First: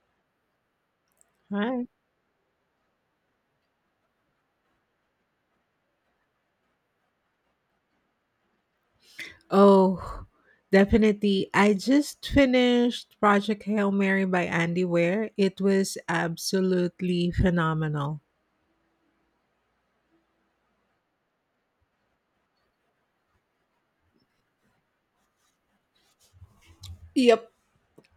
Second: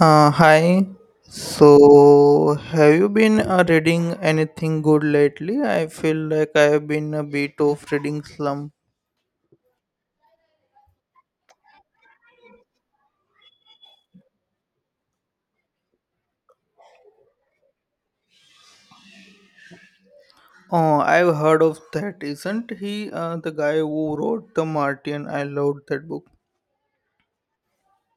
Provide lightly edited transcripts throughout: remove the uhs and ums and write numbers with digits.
Hi. Right. So, have you been reading anything good lately? I feel like I have been a bit of reading slump. Oh, definitely. I just finished Project Hail Mary by Andy Weir. It was absolutely phenomenal. Oh, I've heard of that. Isn't he the guy who wrote The Martian? I loved that book. Yep.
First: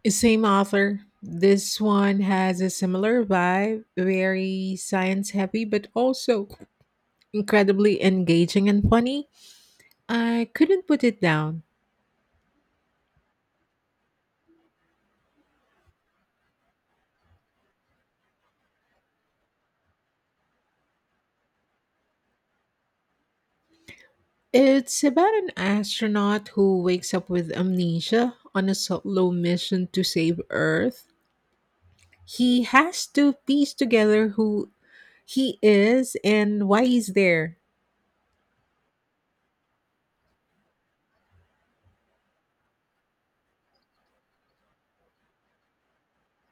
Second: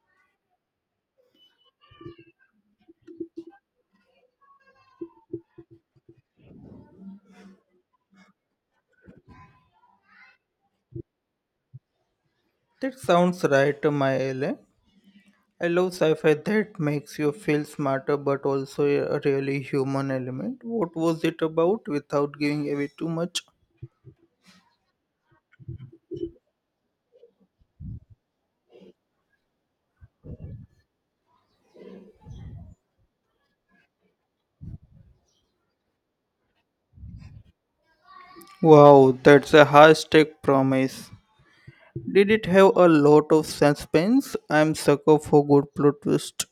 Same author. This one has a similar vibe, very science heavy, but also incredibly engaging and funny. I couldn't put it down. That sounds right to my LA. I love sci-fi that makes you feel smarter but also a really human element. What was it about without giving away too much? It's about an astronaut who wakes up with amnesia on a solo mission to save Earth. He has to piece together who he is and why he's there. Wow, that's a high stake promise. Did it have a lot of suspense? I'm sucker for good plot twist.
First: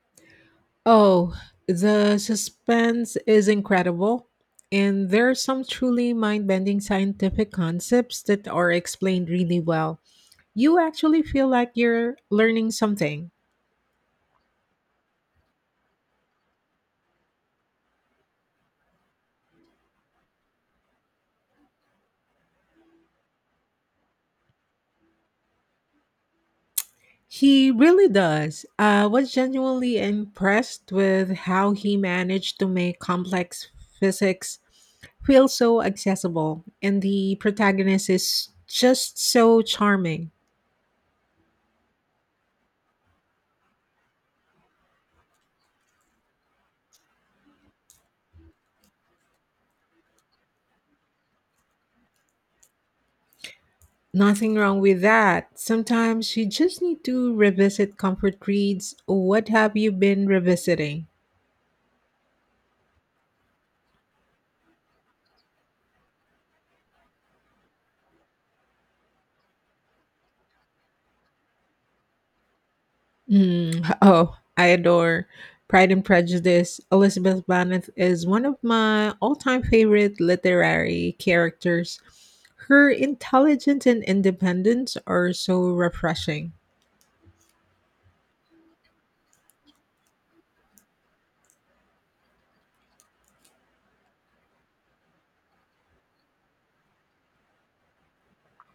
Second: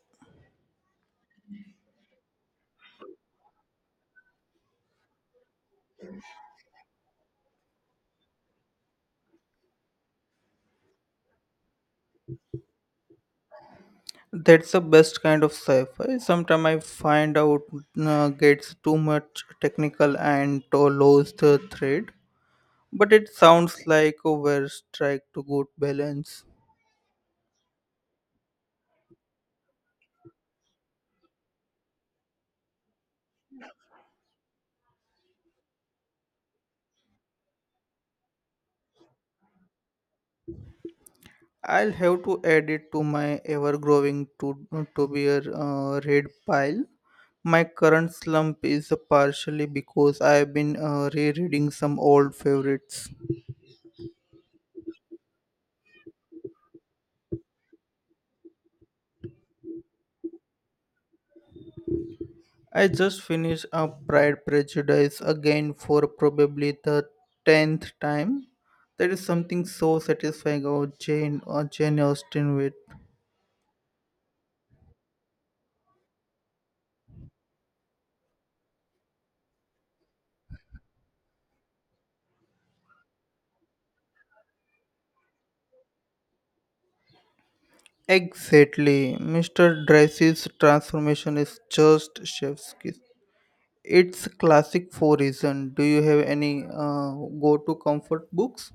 Oh, the suspense is incredible. And there are some truly mind bending scientific concepts that are explained really well. You actually feel like you're learning something. That's the best kind of sci-fi. Sometimes I find out gets too much technical and to lose the thread. But it sounds like a very strike to good balance. He really does. I was genuinely impressed with how he managed to make complex physics feel so accessible, and the protagonist is just so charming. I'll have to add it to my ever-growing to be a read pile. My current slump is partially because I've been rereading some old favorites. Nothing wrong with that. Sometimes you just need to revisit comfort reads. What have you been revisiting? I just finished a Pride Prejudice again for probably the tenth time. There is something so satisfying about Jane or Jane Austen with. Mm, oh, I adore Pride and Prejudice. Elizabeth Bennet is one of my all-time favorite literary characters. Her intelligence and independence are so refreshing. Exactly. Mr. Darcy's transformation is just chef's kiss. It's classic for reason. Do you have any go-to comfort books?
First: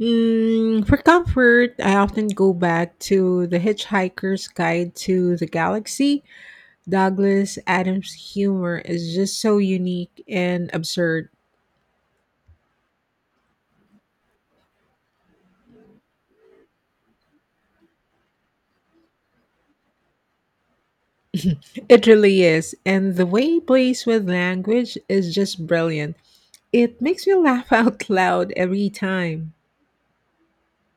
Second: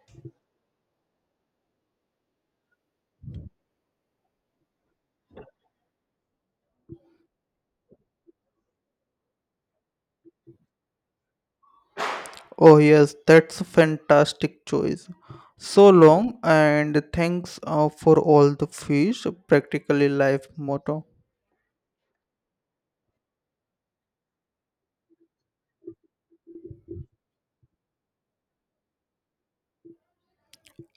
Mm, for comfort, I often go back to The Hitchhiker's Guide to the Galaxy. Douglas Adams' humor is just so unique and absurd. Oh yes, that's a fantastic choice. So long and thanks for all the fish, practically life motto. It really is. And the way he plays with language is just brilliant. It makes me laugh out loud every time.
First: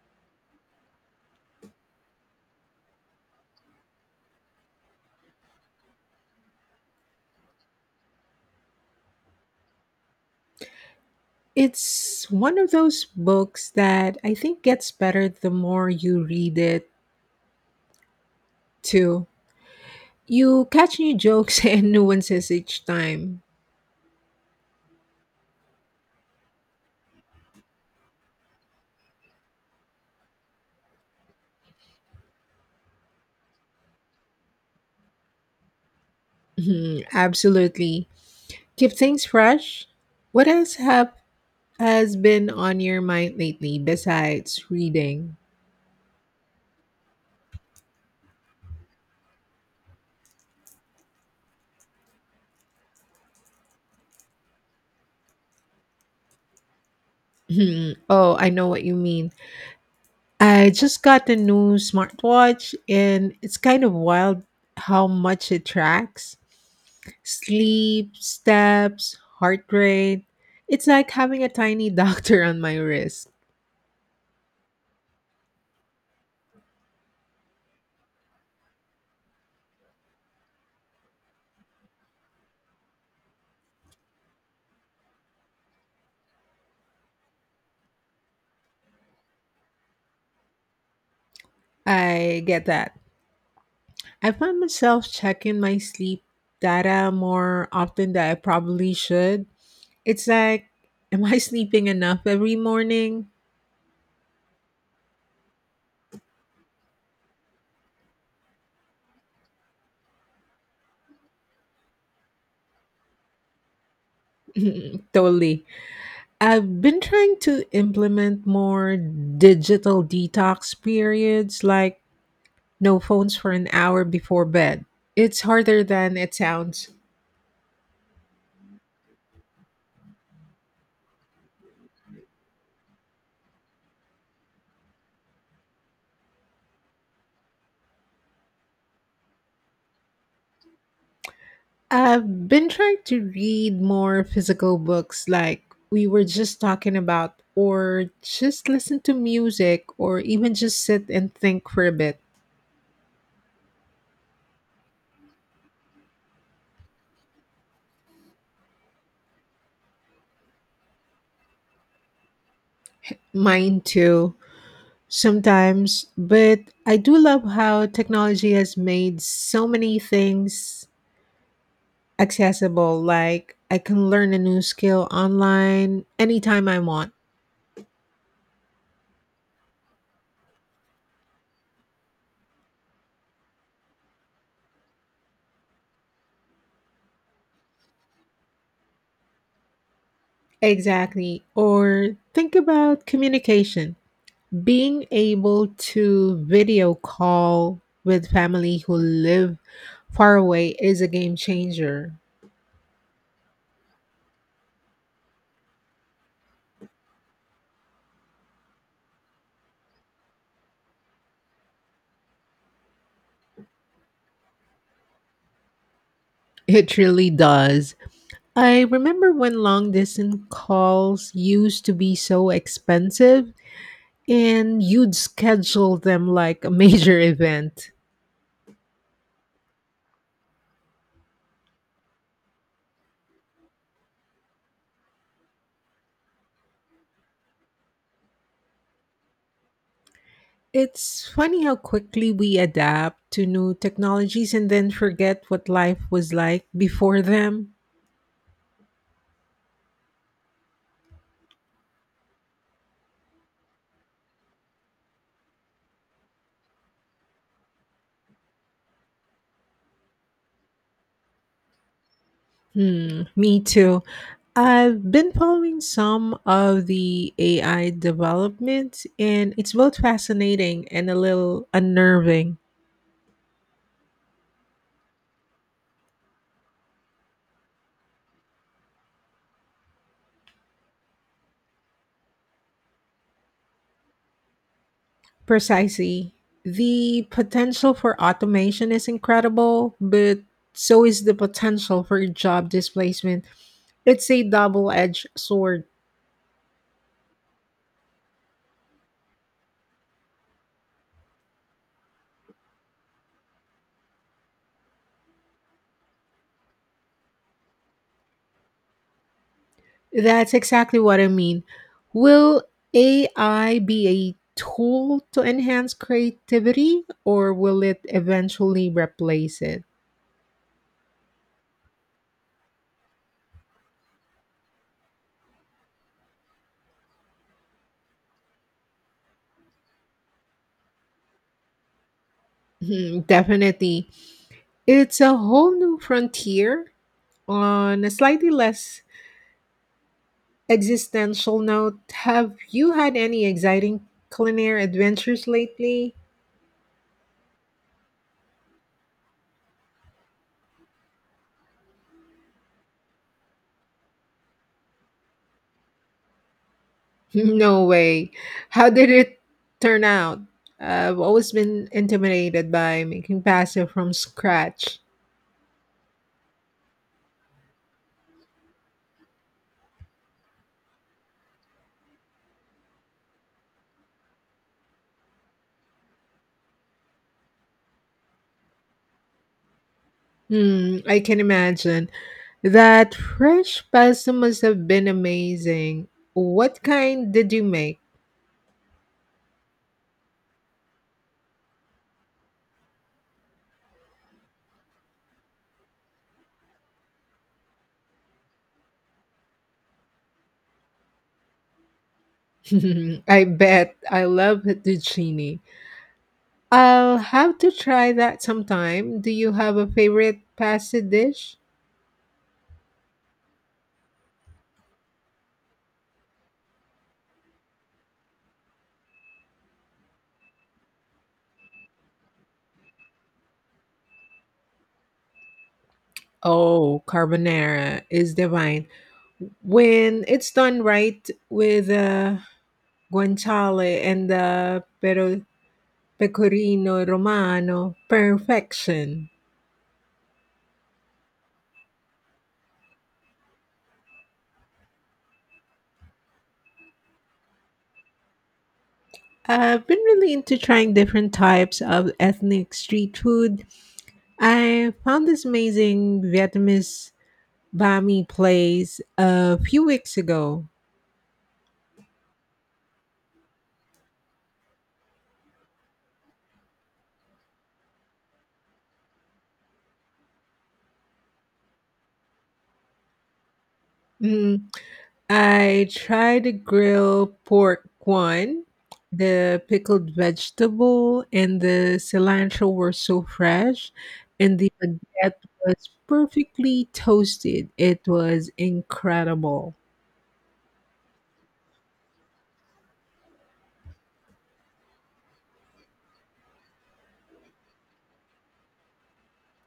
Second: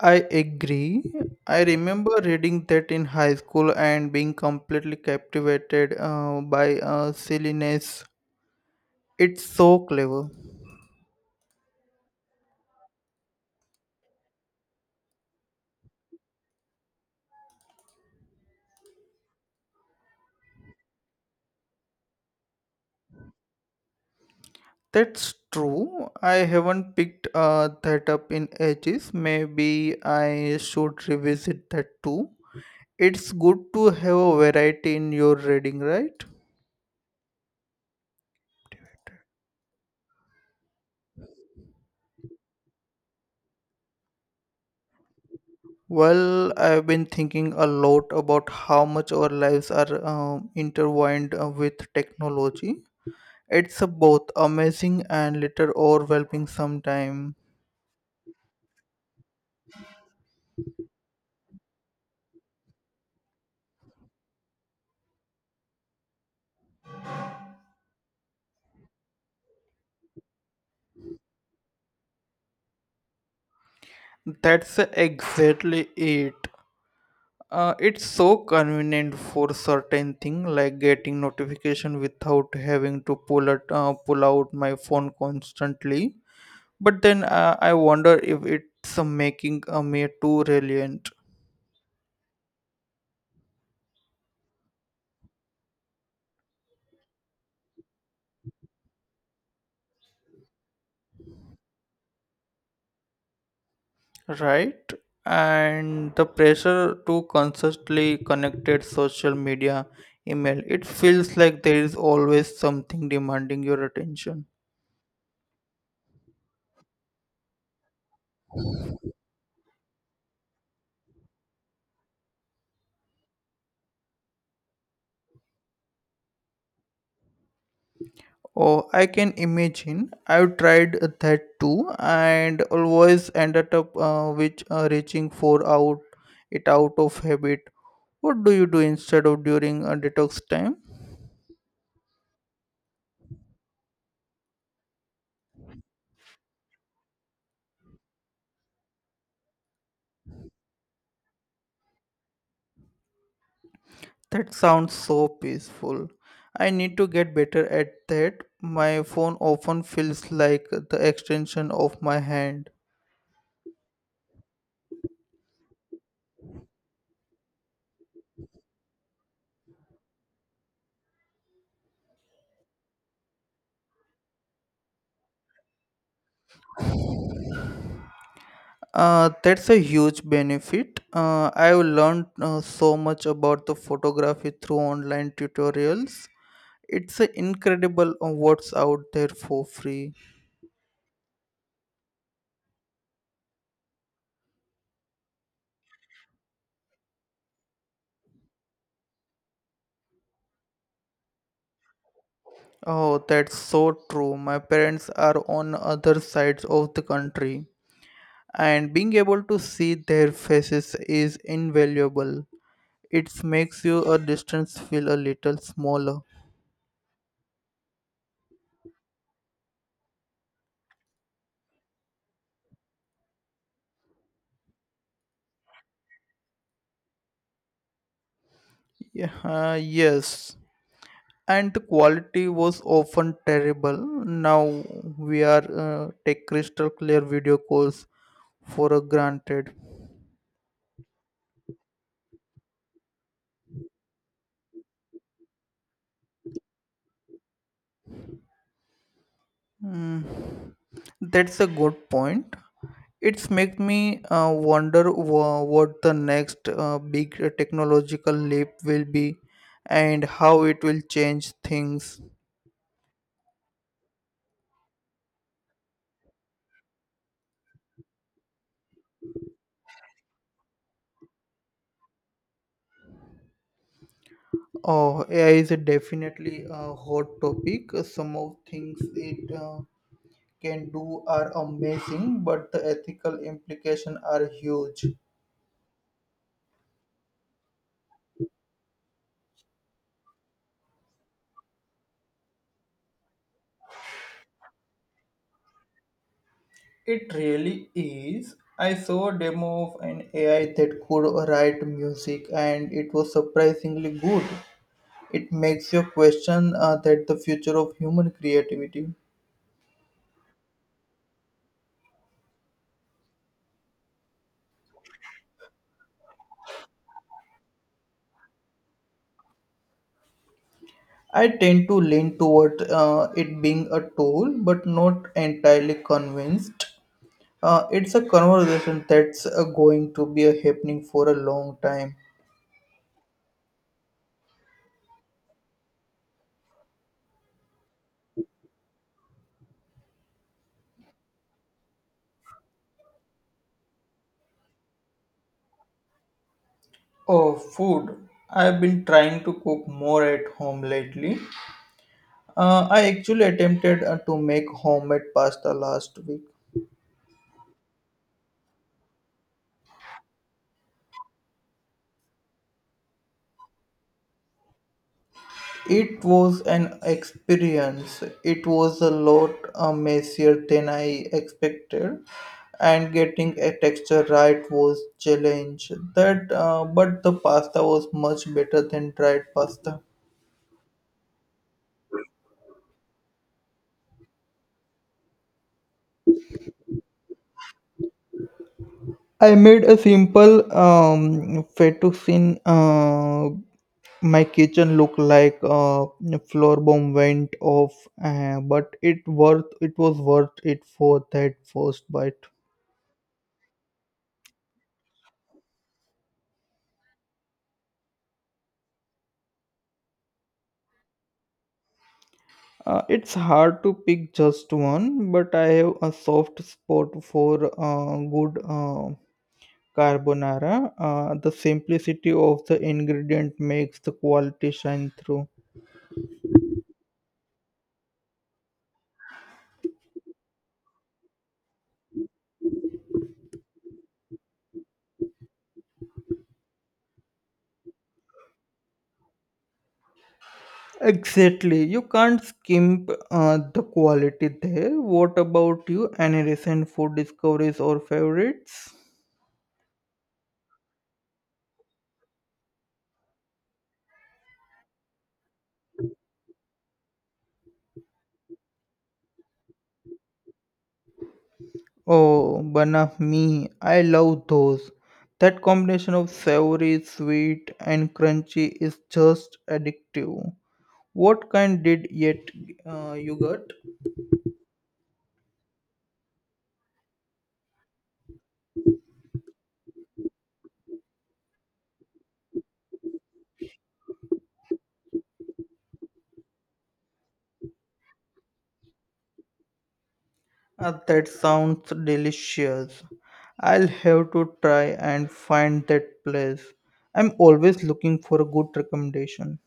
I agree. I remember reading that in high school and being completely captivated by silliness. It's so clever. It's one of those books that I think gets better the more you read it, too. You catch new jokes and nuances each time. That's true. I haven't picked that up in ages. Maybe I should revisit that too. It's good to have a variety in your reading, right? Mhm, absolutely. Keep things fresh. What else have has been on your mind lately besides reading? Well, I've been thinking a lot about how much our lives are intertwined with technology. It's both amazing and little overwhelming sometimes. Hmm, oh, I know what you mean. I just got a new smartwatch and it's kind of wild how much it tracks. Sleep, steps, heart rate. It's like having a tiny doctor on my wrist. That's exactly it. It's so convenient for certain thing like getting notification without having to pull out my phone constantly. But then I wonder if it's making me too reliant. I get that. I find myself checking my sleep data more often than I probably should. It's like, am I sleeping enough every morning? Right. And the pressure to constantly connected social media, email, it feels like there is always something demanding your attention. Totally. I've been trying to implement more digital detox periods, like no phones for an hour before bed. It's harder than it sounds. Oh, I can imagine. I've tried that too and always ended up which reaching for out it out of habit. What do you do instead of during a detox time? I've been trying to read more physical books, like we were just talking about, or just listen to music, or even just sit and think for a bit. That sounds so peaceful. I need to get better at that. My phone often feels like the extension of my hand. Mine too. Sometimes, but I do love how technology has made so many things accessible. Like I can learn a new skill online anytime I want. That's a huge benefit. I've learned so much about the photography through online tutorials. It's incredible what's out there for free. Exactly. Or think about communication. Being able to video call with family who live far away is a game changer. Oh, that's so true. My parents are on other sides of the country, and being able to see their faces is invaluable. It makes you a distance feel a little smaller. It really does. I remember when long distance calls used to be so expensive and you'd schedule them like a major event. Yeah, yes. And the quality was often terrible. Now we are take crystal clear video calls for a granted. It's funny how quickly we adapt to new technologies and then forget what life was like before them. Hmm. That's a good point. It's make me wonder what the next big technological leap will be and how it will change things. Hmm, me too. I've been following some of the AI developments, and it's both fascinating and a little unnerving. Oh, AI is a definitely a hot topic. Some of things it can do are amazing, but the ethical implications are huge. Precisely. The potential for automation is incredible, but so is the potential for job displacement. It's a double edged sword. It really is. I saw a demo of an AI that could write music, and it was surprisingly good. It makes you question that the future of human creativity. That's exactly what I mean. Will AI be a tool to enhance creativity, or will it eventually replace it? I tend to lean toward it being a tool, but not entirely convinced. It's a conversation that's going to be a happening for a long time. Hmm, definitely. It's a whole new frontier. On a slightly less existential note, have you had any exciting culinary adventures lately? Oh, food. I've been trying to cook more at home lately. I actually attempted to make homemade pasta last week. No way. How did it turn out? I've always been intimidated by making pasta from scratch. It was an experience. It was a lot messier than I expected, and getting a texture right was challenge. But the pasta was much better than dried pasta. Hmm, I can imagine. That fresh pasta must have been amazing. What kind did you make? I made a simple fettuccine. My kitchen looked like a floor bomb went off, but it was worth it for that first bite. I bet. I love the genie. I'll have to try that sometime. Do you have a favorite pasta dish? It's hard to pick just one, but I have a soft spot for good carbonara. The simplicity of the ingredient makes the quality shine through. Oh, carbonara is divine. When it's done right with guanciale and the pero pecorino romano, perfection. Exactly. You can't skimp the quality there. What about you? Any recent food discoveries or favorites? I've been really into trying different types of ethnic street food. I found this amazing Vietnamese Bami place a few weeks ago. Oh, bana me. I love those. That combination of savory, sweet, and crunchy is just addictive. What kind did yet you got? Mm, I tried the grilled pork one. The pickled vegetable and the cilantro were so fresh, and the baguette was perfectly toasted. It was incredible. Ah, that sounds delicious. I'll have to try and find that place. I'm always looking for a good recommendation.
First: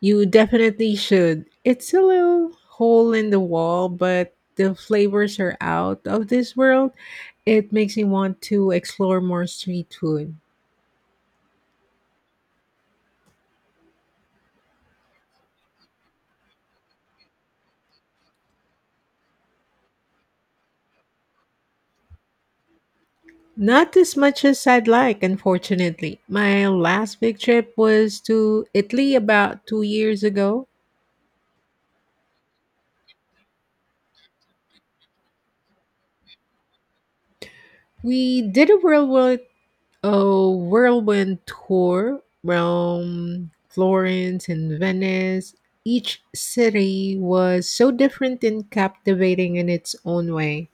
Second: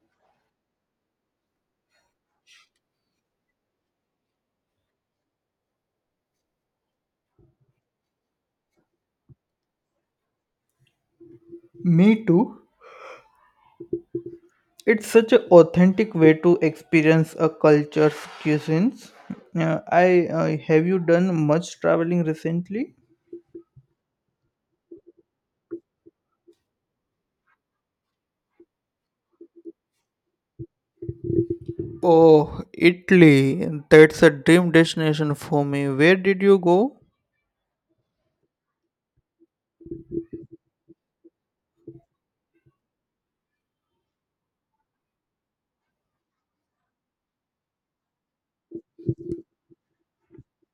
You definitely should. It's a little hole in the wall, but the flavors are out of this world. It makes me want to explore more street food. Me too. It's such an authentic way to experience a culture's cuisines. I Have you done much traveling recently? Not as much as I'd like, unfortunately. My last big trip was to Italy about 2 years ago. Oh, Italy. That's a dream destination for me. Where did you go? We did a whirlwind tour, Rome, Florence, and Venice. Each city was so different and captivating in its own way.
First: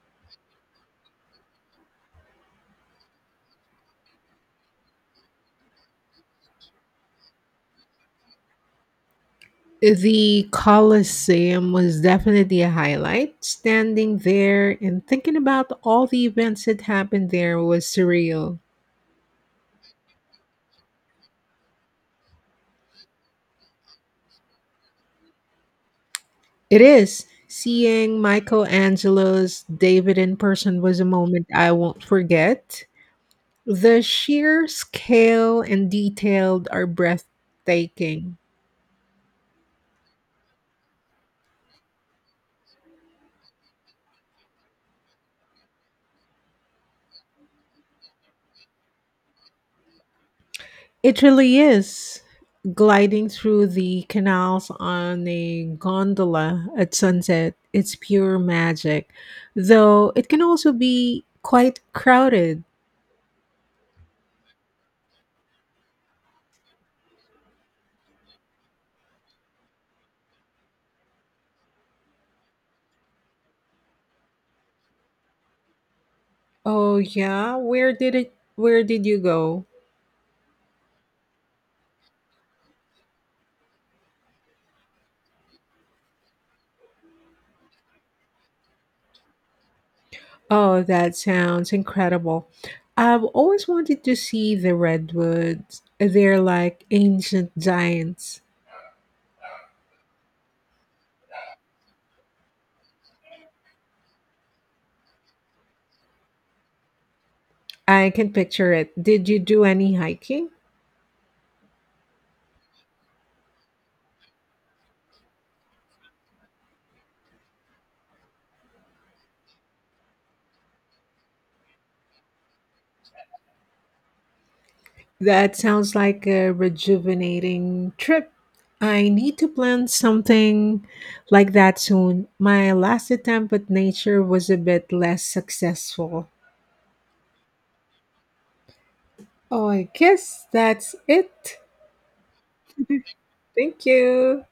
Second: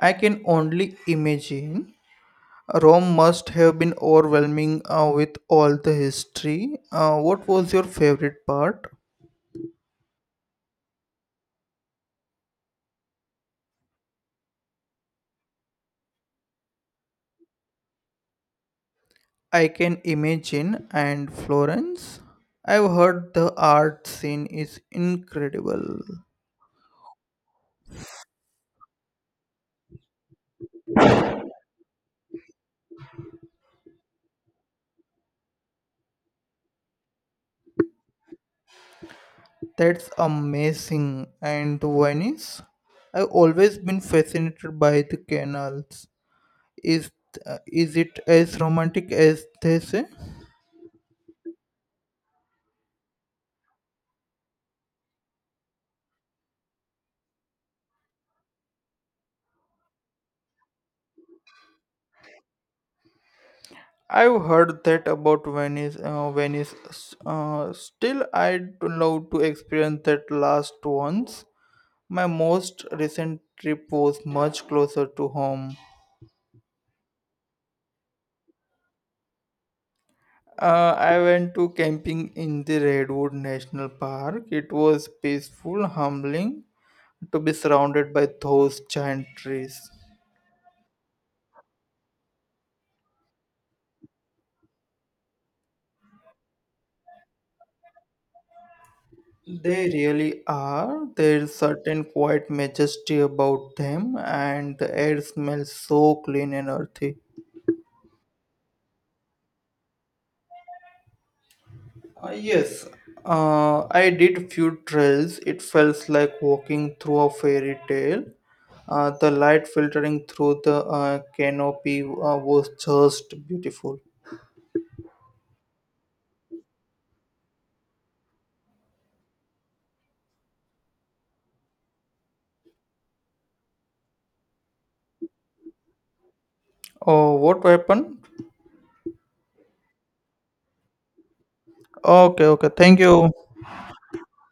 I can only imagine. Rome must have been overwhelming with all the history. What was your favorite part? The Colosseum was definitely a highlight. Standing there and thinking about all the events that happened there was surreal. I can imagine and Florence. I've heard the art scene is incredible. It is. Seeing Michelangelo's David in person was a moment I won't forget. The sheer scale and detail are breathtaking. That's amazing. And Venice? I've always been fascinated by the canals. Is is it as romantic as they say? It really is. Gliding through the canals on a gondola at sunset, it's pure magic. Though it can also be quite crowded. I've heard that about Venice. Still, I'd love to experience that last once. My most recent trip was much closer to home. Oh yeah, where did you go? I went to camping in the Redwood National Park. It was peaceful, humbling to be surrounded by those giant trees. Oh, that sounds incredible. I've always wanted to see the redwoods. They're like ancient giants. They really are. There's certain quiet majesty about them, and the air smells so clean and earthy. I can picture it. Did you do any hiking? Yes, I did few trails. It felt like walking through a fairy tale. The light filtering through the canopy was just beautiful. That sounds like a rejuvenating trip. I need to plan something like that soon. My last attempt at nature was a bit less successful. Oh, what weapon? Oh, I guess that's it. Okay, okay. Thank you. Thank you.